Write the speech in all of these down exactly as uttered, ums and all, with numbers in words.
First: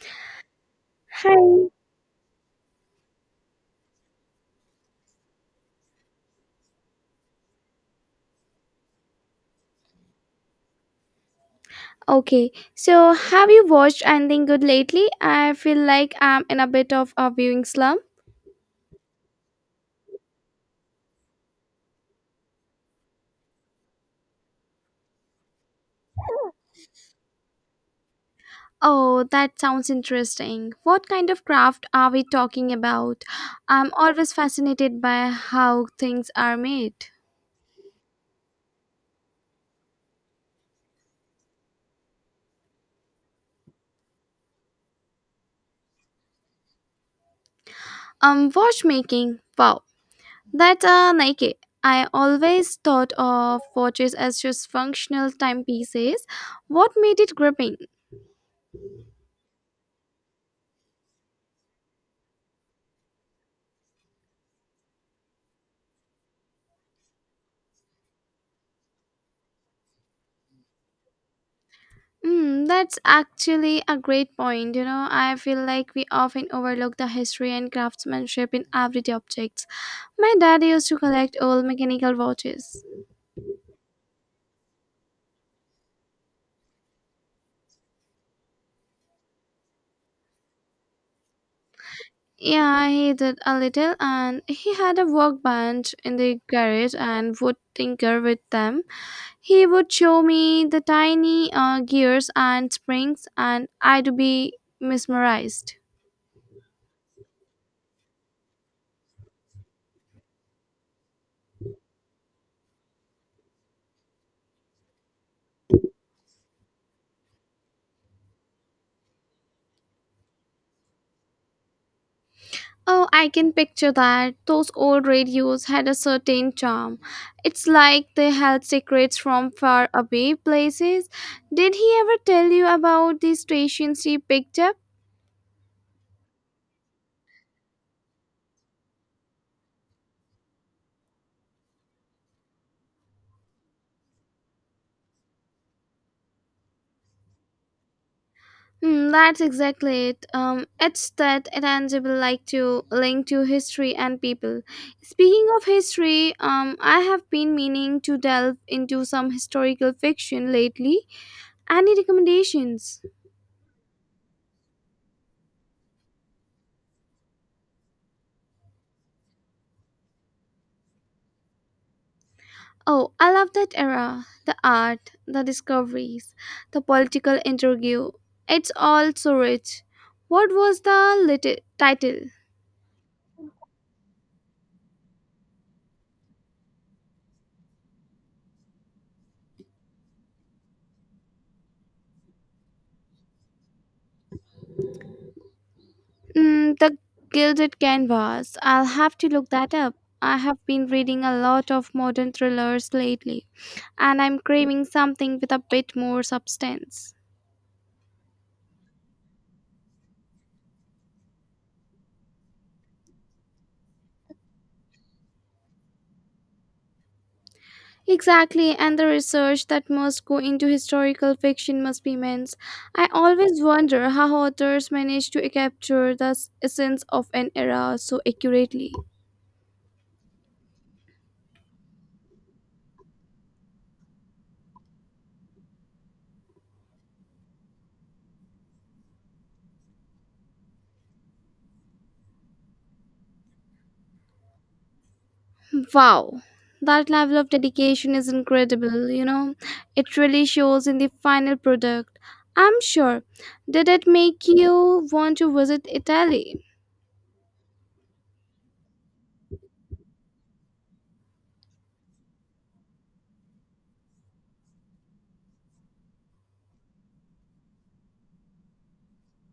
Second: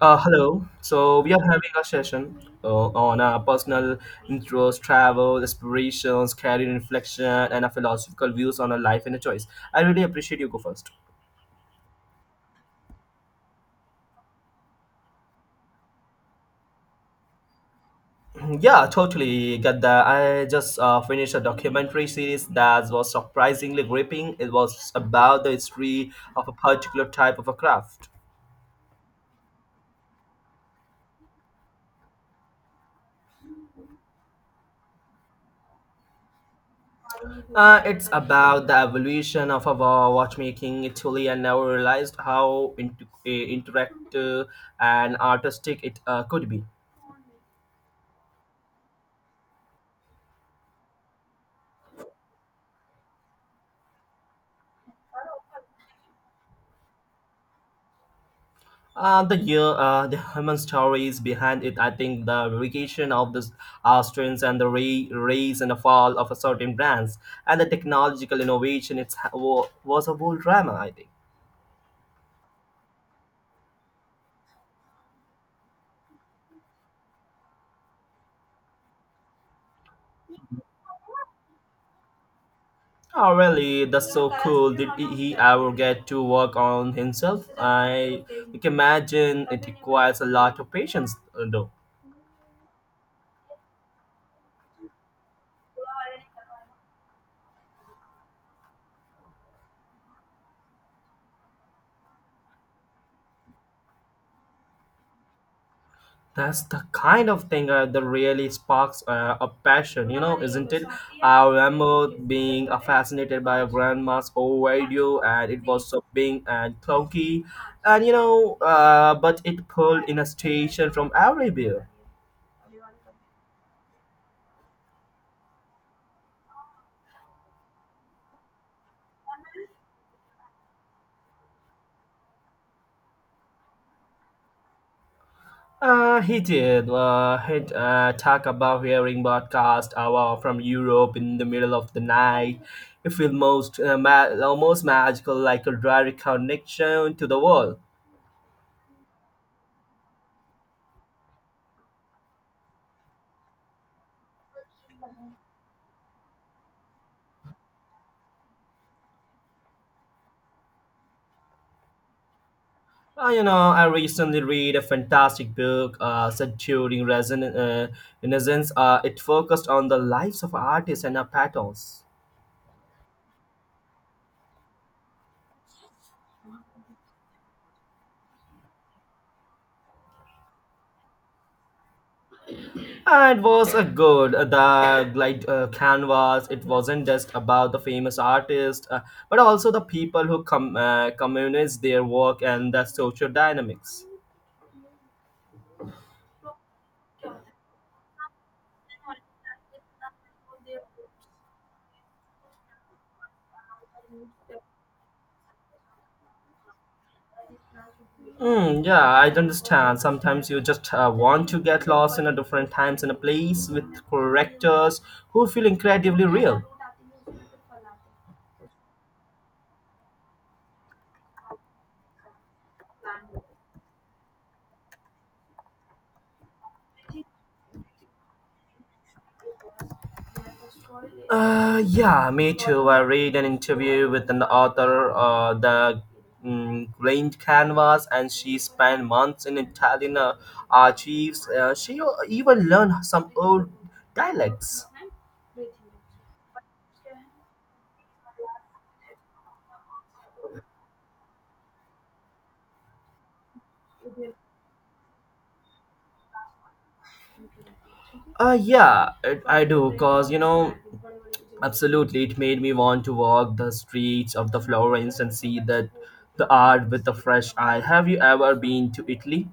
Uh, hello. So we are Hi. having a session uh, on uh, personal interests, travel, aspirations, career reflection, and a philosophical views on a life and a choice. I really appreciate you go first. Okay. So, have you watched anything good lately? I feel like I'm in a bit of a viewing slump. Yeah, totally get that. I just uh, finished a documentary series that was surprisingly gripping. It was about the history of a particular type of a craft. Oh, that sounds interesting. What kind of craft are we talking about? I'm always fascinated by how things are made. Uh, it's about the evolution of our watchmaking. Italy, and never realized how int- uh, interactive and artistic it uh, could be. Um, watchmaking. Wow. That's uh, Nike. I always thought of watches as just functional timepieces. What made it gripping? Uh, the year, uh, the human stories behind it. I think the vacation of the uh, strengths and the ra- rise and the fall of a certain brands and the technological innovation. It's wa- was a whole drama. I think. Mm, that's actually a great point. You know, I feel like we often overlook the history and craftsmanship in everyday objects. My dad used to collect old mechanical watches. Oh, really? That's so cool. Did he ever get to work on himself? I can imagine it requires a lot of patience, uh, though. Yeah, he did a little, and he had a workbench in the garage and would tinker with them. He would show me the tiny uh, gears and springs, and I'd be mesmerized. That's the kind of thing uh, that really sparks uh, a passion, you know, isn't it? I remember being uh, fascinated by grandma's old radio, and it was so big and clunky, and you know, uh, but it pulled in a station from everywhere. Oh, I can picture that. Those old radios had a certain charm. It's like they held secrets from far away places. Did he ever tell you about the stations he picked up? Uh, he did. Uh, he uh, talk about hearing broadcast hour from Europe in the middle of the night. It feels most uh, ma- almost magical, like a direct connection to the world. Hmm, that's exactly it. Um, it's that tangible like to link to history and people. Speaking of history, um, I have been meaning to delve into some historical fiction lately. Any recommendations? Uh, you know, I recently read a fantastic book uh, set during Reson- uh, Renaissance. Uh, it focused on the lives of artists and uh, painters. Oh, I love that era. The art, the discoveries, the political interview. It's all so rich. What was the lit- title? Uh, it was a good. Uh, The glide uh, canvas. It wasn't just about the famous artist, uh, but also the people who com- uh, communicate their work and the social dynamics. Mm, the Gilded Canvas. I'll have to look that up. I have been reading a lot of modern thrillers lately, and I'm craving something with a bit more substance. Mm, yeah, I understand. Sometimes you just uh, want to get lost in a different times and a place with characters who feel incredibly real. Exactly, and the research that must go into historical fiction must be immense. I always wonder how authors manage to capture the s- essence of an era so accurately. Uh, yeah, me too. I read an interview with an author, uh, the mm, Grand Canvas, and she spent months in Italian uh, archives. Uh, she even learned some old dialects. Wow, that level of dedication is incredible, you know. It really shows in the final product. I'm sure. Did it make you want to visit Italy? Uh, yeah, it, I do, cause you know, absolutely, it made me want to walk the streets of the Florence and see that the art with a fresh eye. Have you ever been to Italy?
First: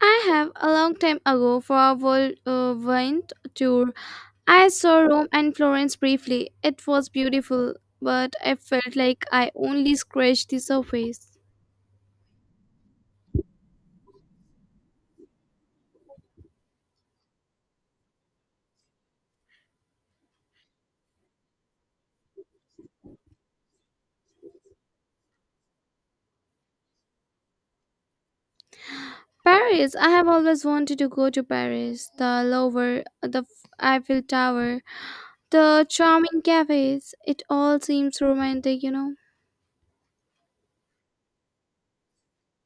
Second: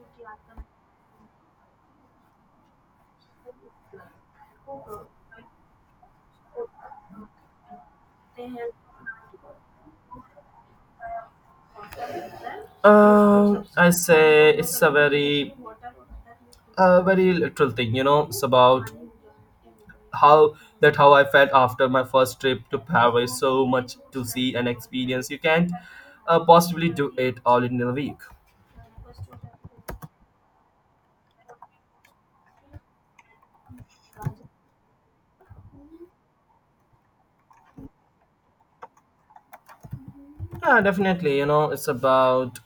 I have a long time ago for a world uh, went tour. I saw Rome and Florence briefly. It was beautiful, but I felt like I only scratched the surface. Um, I say it's a very, a very literal thing. You know, it's about how that how I felt after my first trip to Paris. So much to see and experience. You can't uh, possibly do it all in a week. Paris, I have always wanted to go to Paris. The Louvre, the F- Eiffel Tower, the charming cafes. It all seems romantic, you know. Yeah, definitely. You know, it's about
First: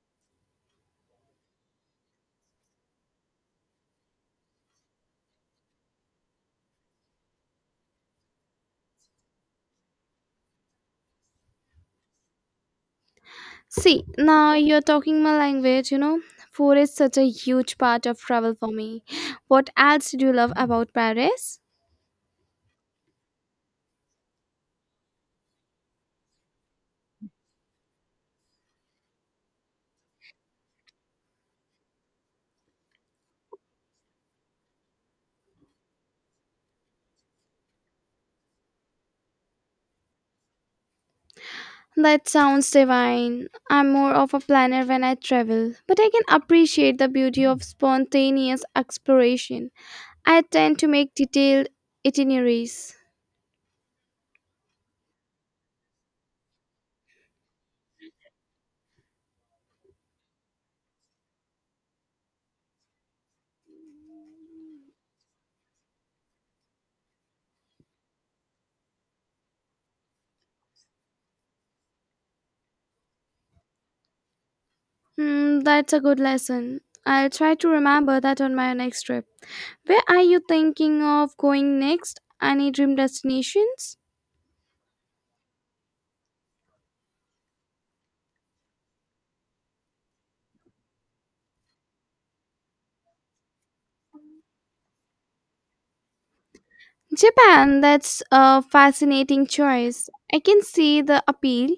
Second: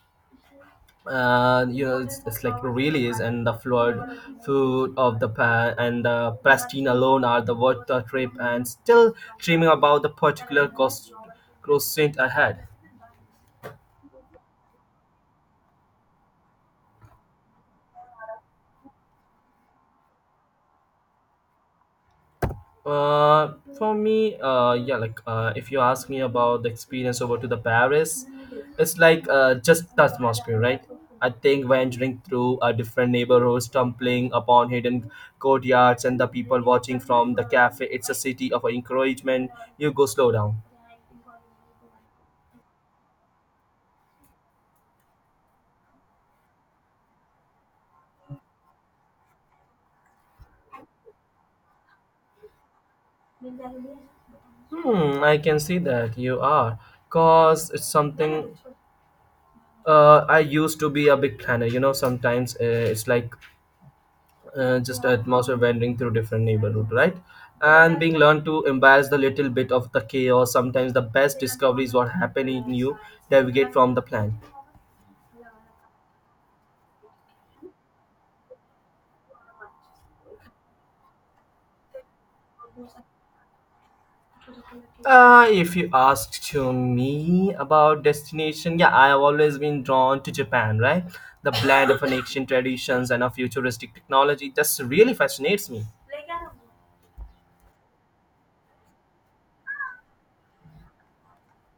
uh, you know, it's, it's like really is, and the flawed food of the pan and the pristine alone are the worth the trip and still dreaming about the particular cost croissant I had. See, now you're talking my language, you know. Food is such a huge part of travel for me. What else did you love about Paris? Uh, for me, uh, yeah, like uh, if you ask me about the experience over to the Paris, it's like uh, just the atmosphere, right? I think wandering through a different neighborhood, stumbling upon hidden courtyards and the people watching from the cafe, it's a city of encouragement. You go slow down. That sounds divine. I'm more of a planner when I travel, but I can appreciate the beauty of spontaneous exploration. I tend to make detailed itineraries. Hmm, I can see that you are. Cause it's something uh, I used to be a big planner. You know, sometimes uh, it's like uh, just an atmosphere wandering through different neighborhood, right? And being learned to embrace the little bit of the chaos. Sometimes the best discoveries what happen in you navigate from the plan. Hmm, that's a good lesson. I'll try to remember that on my next trip. Where are you thinking of going next? Any dream destinations? Uh, if you ask to me about destination, yeah, I have always been drawn to Japan, right? The blend of an ancient traditions and a futuristic technology just really fascinates me. Japan, that's a fascinating choice. I can see the appeal.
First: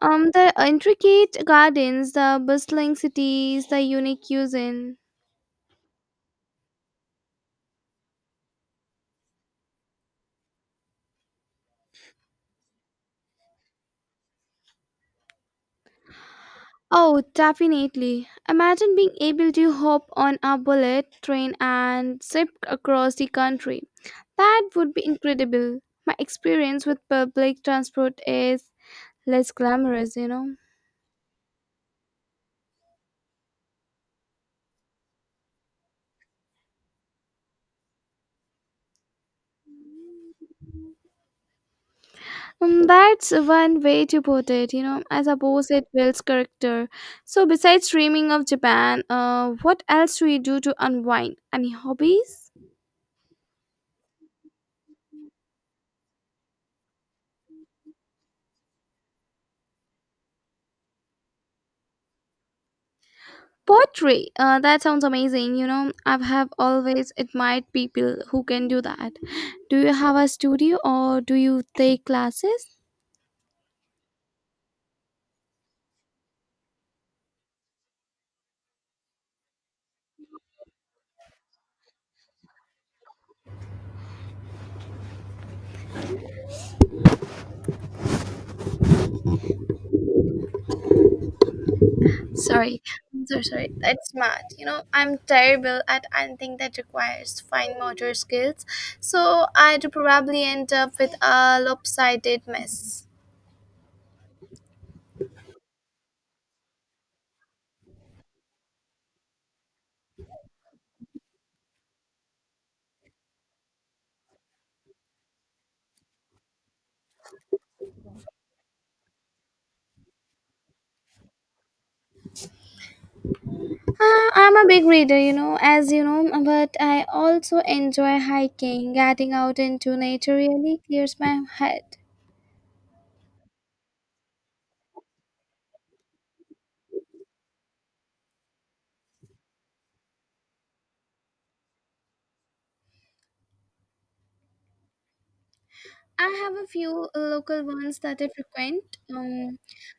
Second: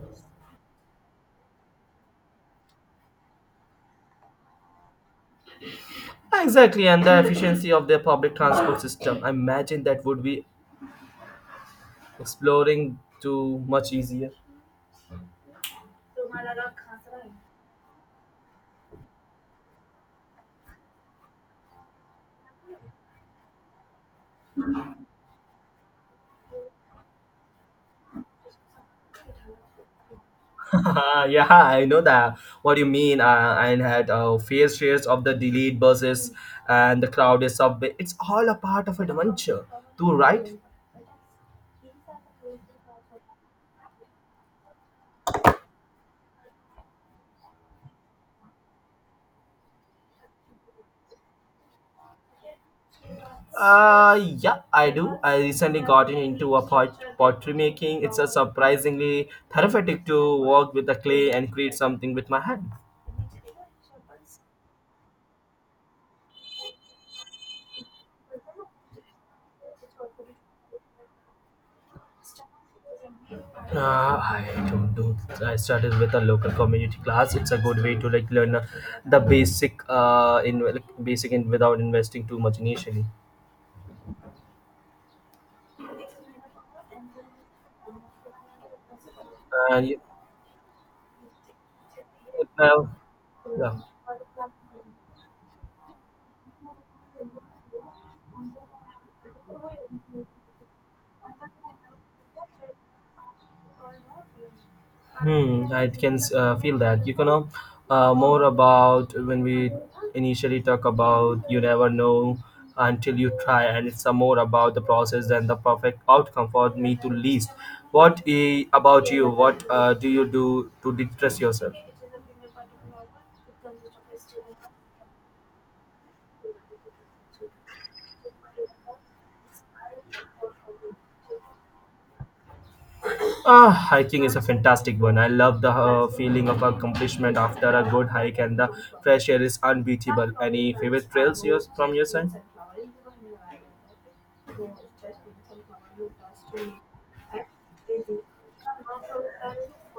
Um, the intricate gardens, the bustling cities, the unique cuisine. Exactly, and the efficiency of their public transport system. I imagine that would be exploring too much easier. Oh, definitely. Imagine being able to hop on a bullet train and zip across the country. That would be incredible. My experience with public transport is less glamorous, you know. yeah, I know that. What do you mean? Uh, I had uh, fair shares of the delayed buses and the crowded subway. It's all a part of adventure, too, right? Um, that's one way to put it, you know. I suppose it builds character. So, besides dreaming of Japan, uh, what else do you do to unwind? Any hobbies? Uh, yeah, I do. I recently got into a pot- pottery making. It's a surprisingly therapeutic to work with the clay and create something with my hand. Poetry. Uh, that sounds amazing. You know, I have always admired people who can do that. Do you have a studio or do you take classes? Uh, I don't do. I started with a local community class. It's a good way to like learn uh, the basic uh in like, basic and without investing too much initially. Uh, you, it, Sorry, well, I'm so sorry, yeah. that's mad. You know, I'm terrible at anything that requires fine motor skills, so I'd probably end up with a lopsided mess. Hmm, I can uh, feel that. You can know uh, more about when we initially talk about you never know until you try, and it's uh, more about the process than the perfect outcome for me to least. What i- about you? What uh, do you do to distress yourself? Uh, I'm a big reader, you know, as you know, but I also enjoy hiking. Getting out into nature really clears my head. Ah, hiking is a fantastic one. I love the uh, feeling of accomplishment after a good hike, and the fresh air is unbeatable. Any favorite trails yours from your side? I have a few uh, local ones that I frequent. Um,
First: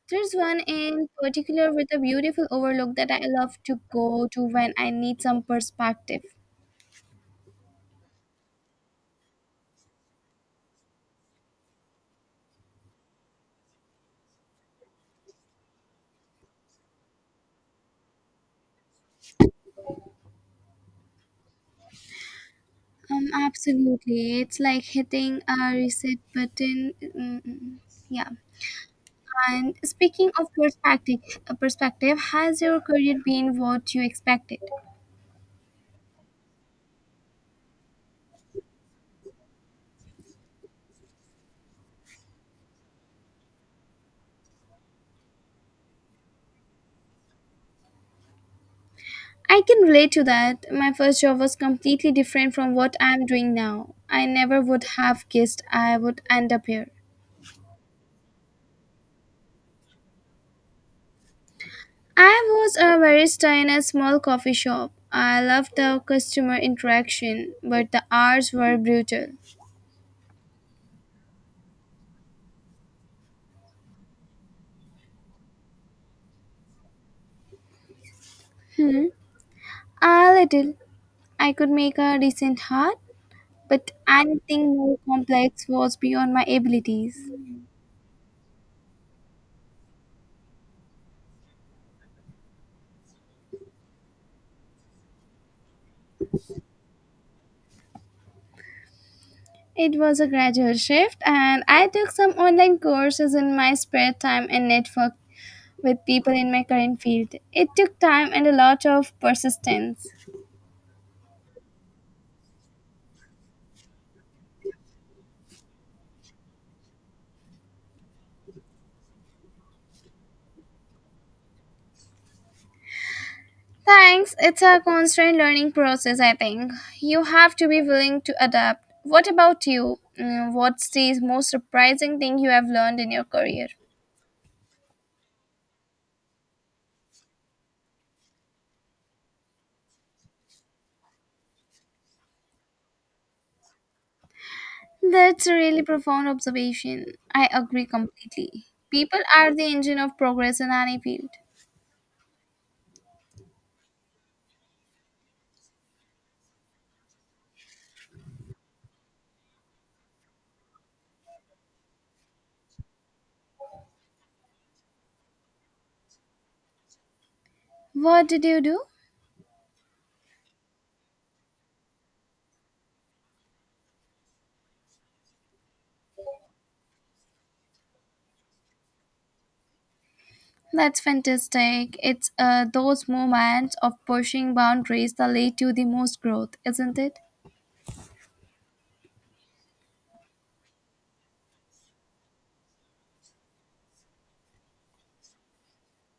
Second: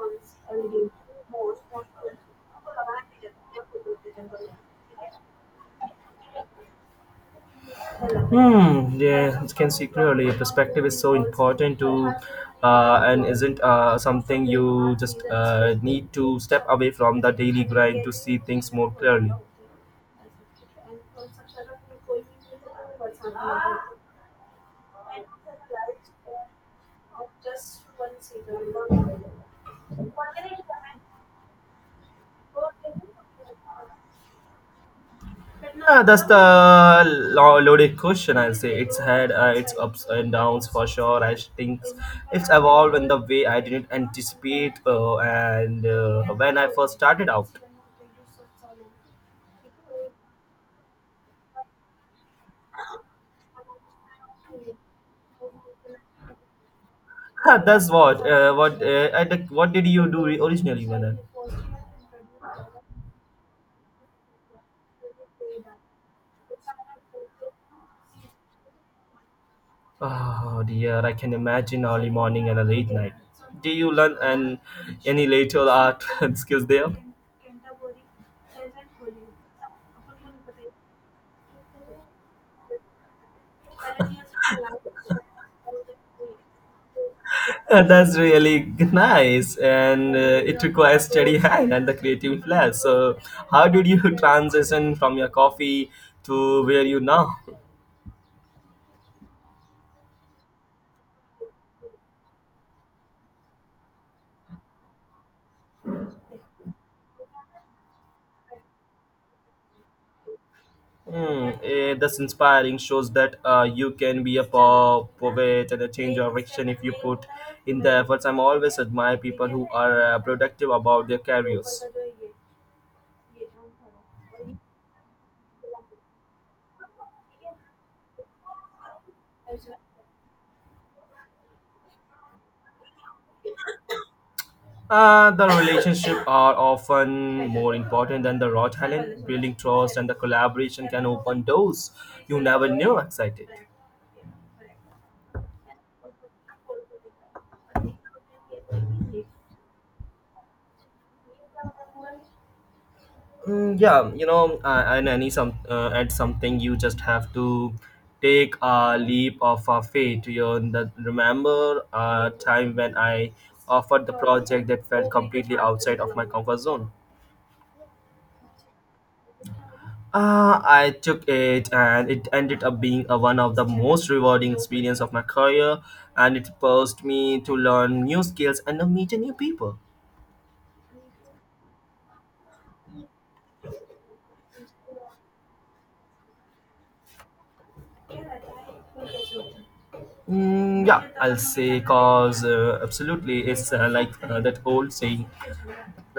there's one in particular with a beautiful overlook that I love to go to when I need some perspective. Hmm. Yeah, you can see clearly. Your Perspective is so important to, uh, and isn't uh, something you just uh, need to step away from the daily grind to see things more clearly. Um, absolutely. It's like hitting a reset button. Mm, mm, mm, Just one yeah. second. And speaking of perspective, uh, perspective, has your career been what you expected? Yeah, that's the lo- loaded question. I'll say it's had uh, its ups and downs for sure. I think it's evolved in the way I didn't anticipate, uh, and uh, when I first started out. I can relate to that. My first job was completely different from what I'm doing now. I never would have guessed I would end up here. That's what. Uh, what? Uh, and uh, what did you do originally, Madan? I was a barista in a small coffee shop. I loved the customer interaction, but the hours were brutal. Oh dear, I can imagine early morning and a late night. Do you learn an, any later art skills there? A little. I could make a decent hat, but anything more complex was beyond my abilities. Uh, That's really nice, and uh, it requires steady hand and the creative flair. So, how did you transition from your coffee to where you now? It was a gradual shift, and I took some online courses in my spare time and networked with people in my current field. It took time and a lot of persistence. Hmm, eh, that's inspiring. Shows that uh, you can be a po- poet and a change of direction if you put in the efforts. I'm always admire people who are uh, productive about their careers. Thanks. It's a constant learning process, I think. You have to be willing to adapt. What about you? Mm, what's the most surprising thing you have learned in your career? Uh, the relationship are often more important than the raw talent. Building trust and the collaboration can open doors you never knew excited. That's a really profound observation. I agree completely. People are the engine of progress in any field. Mm, yeah, you know, uh, and any some uh, at something you just have to take a leap of uh, faith. You know, remember a time when I offered the project that felt completely outside of my comfort zone. What did you do? Uh, I took it and it ended up being a, one of the most rewarding experience of my career and it forced me to learn new skills and uh, meet new people. That's fantastic. It's uh, those moments of pushing boundaries that lead to the most growth, isn't it? Mm, yeah, I'll say cause uh, absolutely it's uh, like uh, that old saying.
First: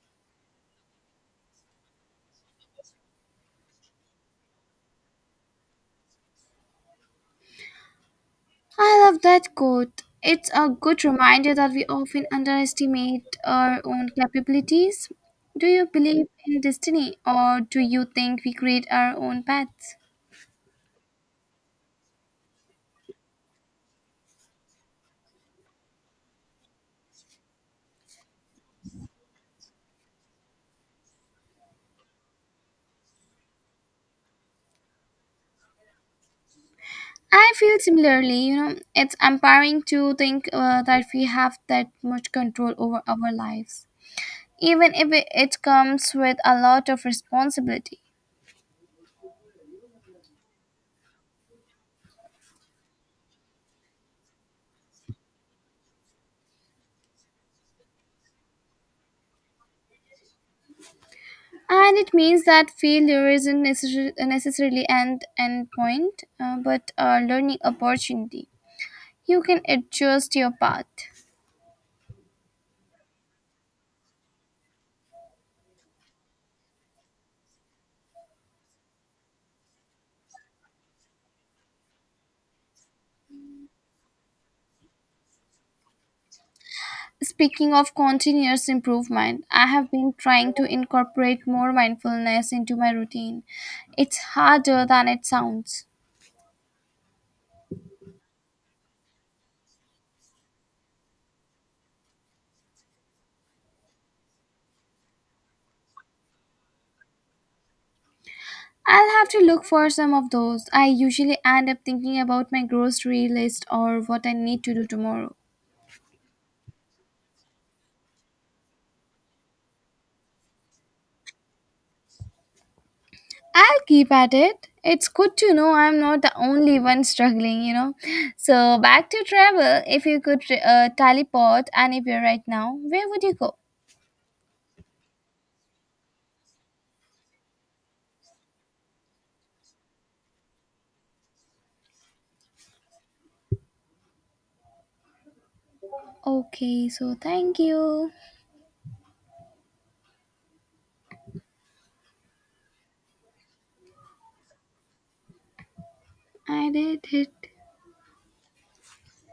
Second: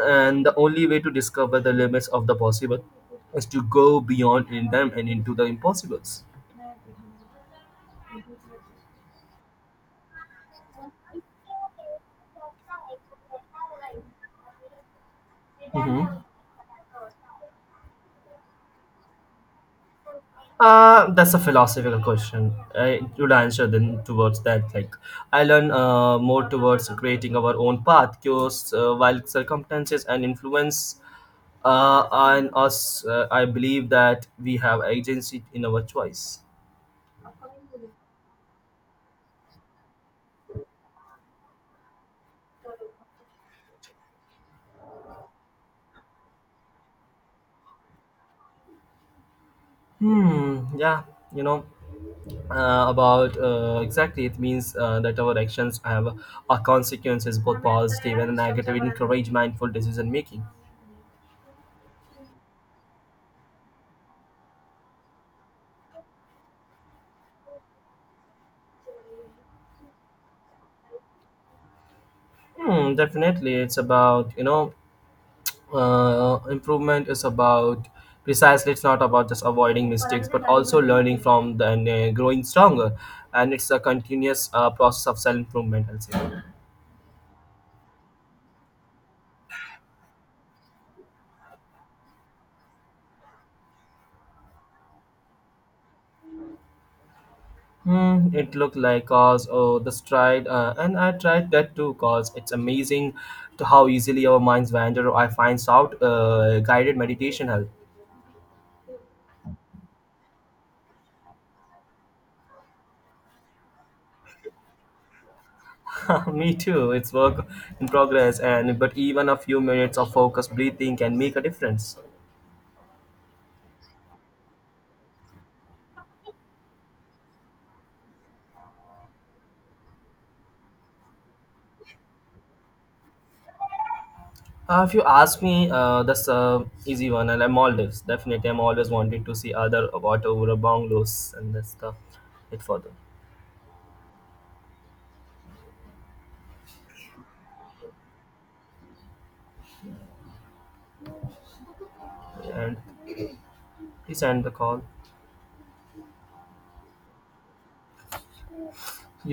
And the only way to discover the limits of the possible is to go beyond in them and into the impossibles. I love that quote. It's a good reminder that we often underestimate our own capabilities. Do you believe in destiny or do you think we create our own paths? Uh, that's a philosophical question. I would answer then towards that like I learn uh, more towards creating our own path because uh, while circumstances and influence uh, on us uh, I believe that we have agency in our choice. I feel similarly, you know, it's empowering to think uh, that we have that much control over our lives, even if it it comes with a lot of responsibility. Hmm, yeah, you know, uh, about uh, exactly it means uh, that our actions have a consequences both positive and negative encourage mindful decision making. And it means that failure isn't necessar- necessarily an end point, uh, but a learning opportunity. You can adjust your path. Hmm, definitely it's about you know uh, improvement is about precisely it's not about just avoiding mistakes but also learning from them and uh, growing stronger, and it's a continuous uh, process of self improvement, I'll say. Speaking of continuous improvement, I have been trying to incorporate more mindfulness into my routine. It's harder than it sounds. Hmm, it looked like cause oh the stride uh, and I tried that too cause it's amazing to how easily our minds wander. I find out uh, guided meditation help. I'll have to look for some of those. I usually end up thinking about my grocery list or what I need to do tomorrow. Me too. It's work in progress and but even a few minutes of focused breathing can make a difference. I'll keep at it. It's good to know I'm not the only one struggling, you know. So, back to travel. If you could uh, teleport anywhere right now, where would you go? Uh, if you ask me, uh, that's a easy one. And I'm Maldives. Definitely, I'm always wanted to see other water over bungalows and that's the it further. Okay, so thank you. And please end the call. I did it. You